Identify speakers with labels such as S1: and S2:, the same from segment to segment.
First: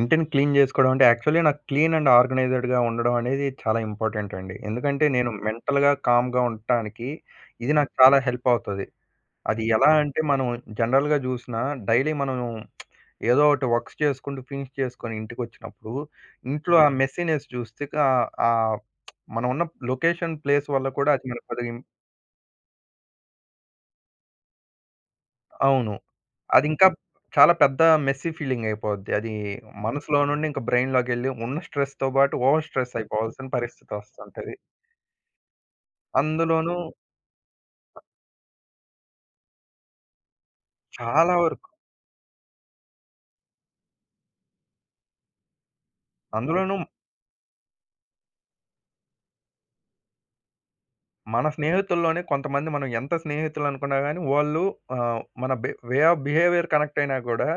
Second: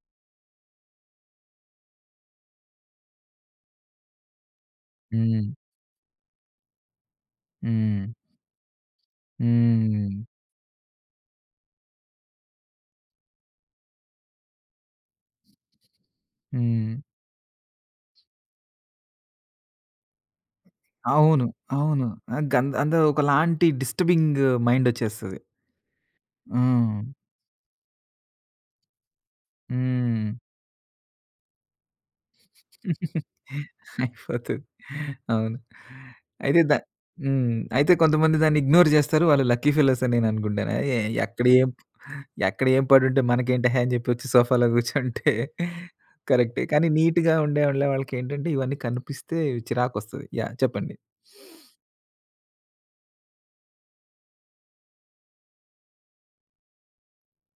S1: ఇంటిని క్లీన్ జేస్కోవడమంటే యాక్చువల్లి నాకు క్లీన్ అండ్ ఆర్గనైజ్డ్‌‌గా ఉండడమనేది చాలా ఇంపార్టెంట్ అండి. ఎందుకంటే నేను
S2: హ్మ్.
S1: మెంటల్‌గా, కామ్‌గా ఉంటానికి ఇది నాకు
S2: హ్మ్.
S1: చాలా హెల్ప్ అవుతది. అది
S2: హ్మ్.
S1: ఎలా
S2: హ్మ్.
S1: అంటే
S2: హ్మ్.
S1: మనం జనరల్‌గా జూసినా, డైలీ మనం ఏదో ఒకటి వర్క్స్ చేసుకుంటూ ఫినిష్ చేసుకొని ఇంటికొచ్చినప్పుడు ఇంట్లో ఆ
S2: హ్మ్.
S1: మెస్సీనెస్ జూస్తే ఆహ్, ఆహ్, మనమున్న లొకేషన్, ప్లేస్ వల్ల కూడా అది మనకి
S2: అవును.
S1: కొద్దిగా
S2: అవును. ఆహ్, గ అంద ఒకలాంటి డిస్టర్బింగ్ మైండ్ ఒచ్చేస్తది.
S1: అవును. అదింకా
S2: హ్మ్.
S1: చాలా పెద్ద మెస్సీ ఫీలింగ్ అయిపోద్ది. అది మనసులో
S2: హ్మ్.
S1: నుండి ఇంకా బ్రైన్ లోకెళ్ళి ఉన్న స్ట్రెస్‌తో పాటు ఓవర్ స్ట్రెస్ అయిపోవాల్సిన పరిస్థితి వస్తుంటది.
S2: అయిపోతది. అవును. అయితే ద
S1: అందులోనూ
S2: హ్మ్. అయితే కొంతమంది దాన్ని ఇగ్నోర్ జేస్తారు. వాళ్ళు లక్కీ ఫెలోస్ అని నేననుకుంటాను. ఎ
S1: చాలా
S2: ఎక్కడ
S1: వరకు.
S2: ఏం, ఎక్కడ ఏం పడుంటే మనకేంటేహే అని చేపొచ్చి సోఫాలో కూర్చుంటే కరెక్టే
S1: అందులోనూ
S2: కానీ నీట్‌గా ఉండే వాళ్ళకేంటంటే ఇవన్నీ కనిపిస్తే చిరాకొస్తది యాహ్! చెప్పండి.
S1: మన స్నేహితుల్లోనే కొంతమంది మనం ఎంత స్నేహితులనుకున్నా గాని, వాళ్ళు ఆహ్, మన బె వే అఫ్ బిహేవియర్ కనెక్ట్ అయినా గూడా,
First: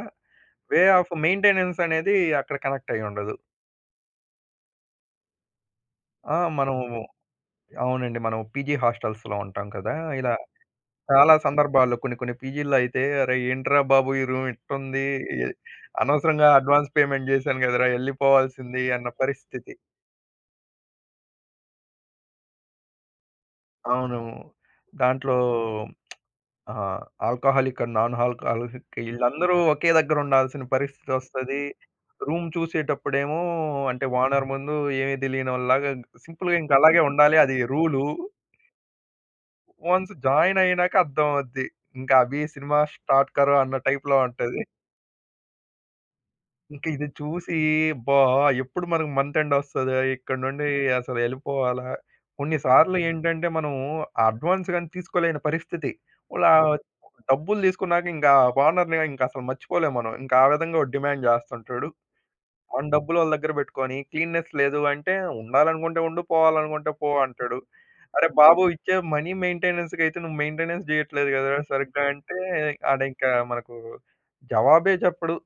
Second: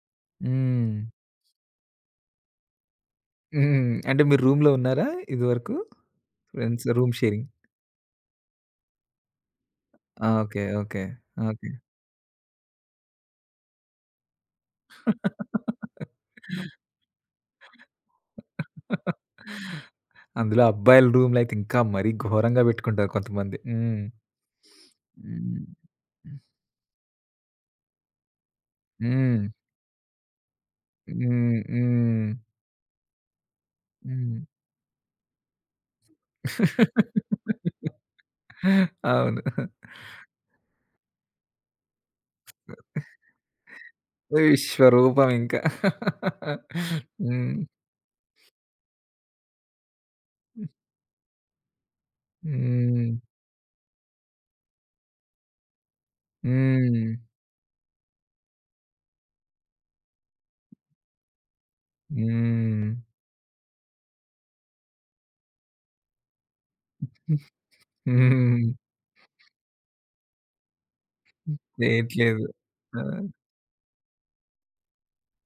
S1: వే
S2: హ్మ్.
S1: అఫ్ మెయింటెనెన్స్ అనేది అక్కడ కనెక్ట్ అయ్యుండదు.
S2: హ్మ్. అంటే మీరు రూమ్‌లో ఉన్నారా ఇదివరకు?
S1: ఆ! మనం
S2: ఫ్రెండ్స్ రూమ్ షేరింగ్.
S1: అవునండి. మనం పీజీ హాస్టల్స్‌లో ఉంటాం కదా!
S2: ఆ!
S1: ఇలా
S2: ఓకే. ఓకే.
S1: చాలా
S2: ఓకే.
S1: సందర్భాల్లో కొన్ని కొన్ని పీజీ‌ల్లో అయితే అరేయ్ ఏంట్రా బాబు! ఈ రూమ్ ఇట్టుంది. అనవసరంగా అడ్వాన్స్ పేమెంట్ చేశాను గదరా! ఎళ్లిపోవాల్సింది అన్న పరిస్థితి.
S2: అందులో అబ్బాయిలు రూమ్‌లయితే ఇంకా మరీ ఘోరంగా పెట్టుకుంటారు కొంతమంది. హ్మ్.
S1: అవును. దాంట్లో
S2: హ్మ్. హ్మ్.
S1: ఆహ్, ఆల్కహాలిక్ అండ్ నాన్ ఆల్కహాలిక్
S2: హ్మ్.
S1: ఈళ్ళందరూ ఒకే దగ్గరుండాల్సిన
S2: హ్మ్.
S1: పరిస్తితోస్తది.
S2: హ్మ్.
S1: రూమ్ చూసేటప్పుడేమో అంటే
S2: హ్మ్.
S1: ఓనర్ ముందు ఏమి తెలియానోల్లాగ సింపుల్‌గా ఇంకాలాగే ఉండాలి. అది రూలు.
S2: అవును.
S1: వన్స్ జాయిన్ అయినాక అర్ధమవుద్ది. ఇంకా అభి సినిమా స్టార్ట్ కరో అన్న టైప్‌లో ఉంటది.
S2: విశ్వరూపం ఇంకా.
S1: ఇంకిది చూసి
S2: హ్మ్.
S1: అబ్బా! ఎప్పుడు మనకు మంత్ ఎండ్ ఒస్తదా? ఇక్కడ్నుండి
S2: హ్మ్.
S1: అసలు ఎళ్ళిపోవాలా కొన్ని సార్లు
S2: హ్మ్.
S1: ఏంటంటే మనము అడ్వాన్స్ గాని తీసుకోలేని పరిస్థితి. ఓ ఆహ్,
S2: హ్మ్.
S1: డబ్బులు తీసుకున్నాక ఇంకా ఓనర్‌ని ఇంకసలు మర్చిపోలేము మనం. ఇంకా ఆ విధంగా వాడు డిమాండ్ చేస్తుంటాడు. వాన్
S2: హ్మ్.
S1: డబ్బులోళ్ళ దగ్గర పెట్టుకొని క్లీన్‌నెస్ లేదు అంటే ఉండాలనుకుంటే ఉండు పోవాలనుకుంటే పో అంటాడు. అరె బాబు!
S2: హ్మ్.
S1: ఇచ్చే మనీ మెయింటెనెన్స్ కైతే నువ్వు మెయింటెనెన్స్ చెయ్యట్లేదు గదా! సరిగ్గా అంటే
S2: చేయట్లేదు. ఆ!
S1: ఆడింకా మనకు జవాబే చెప్పడు.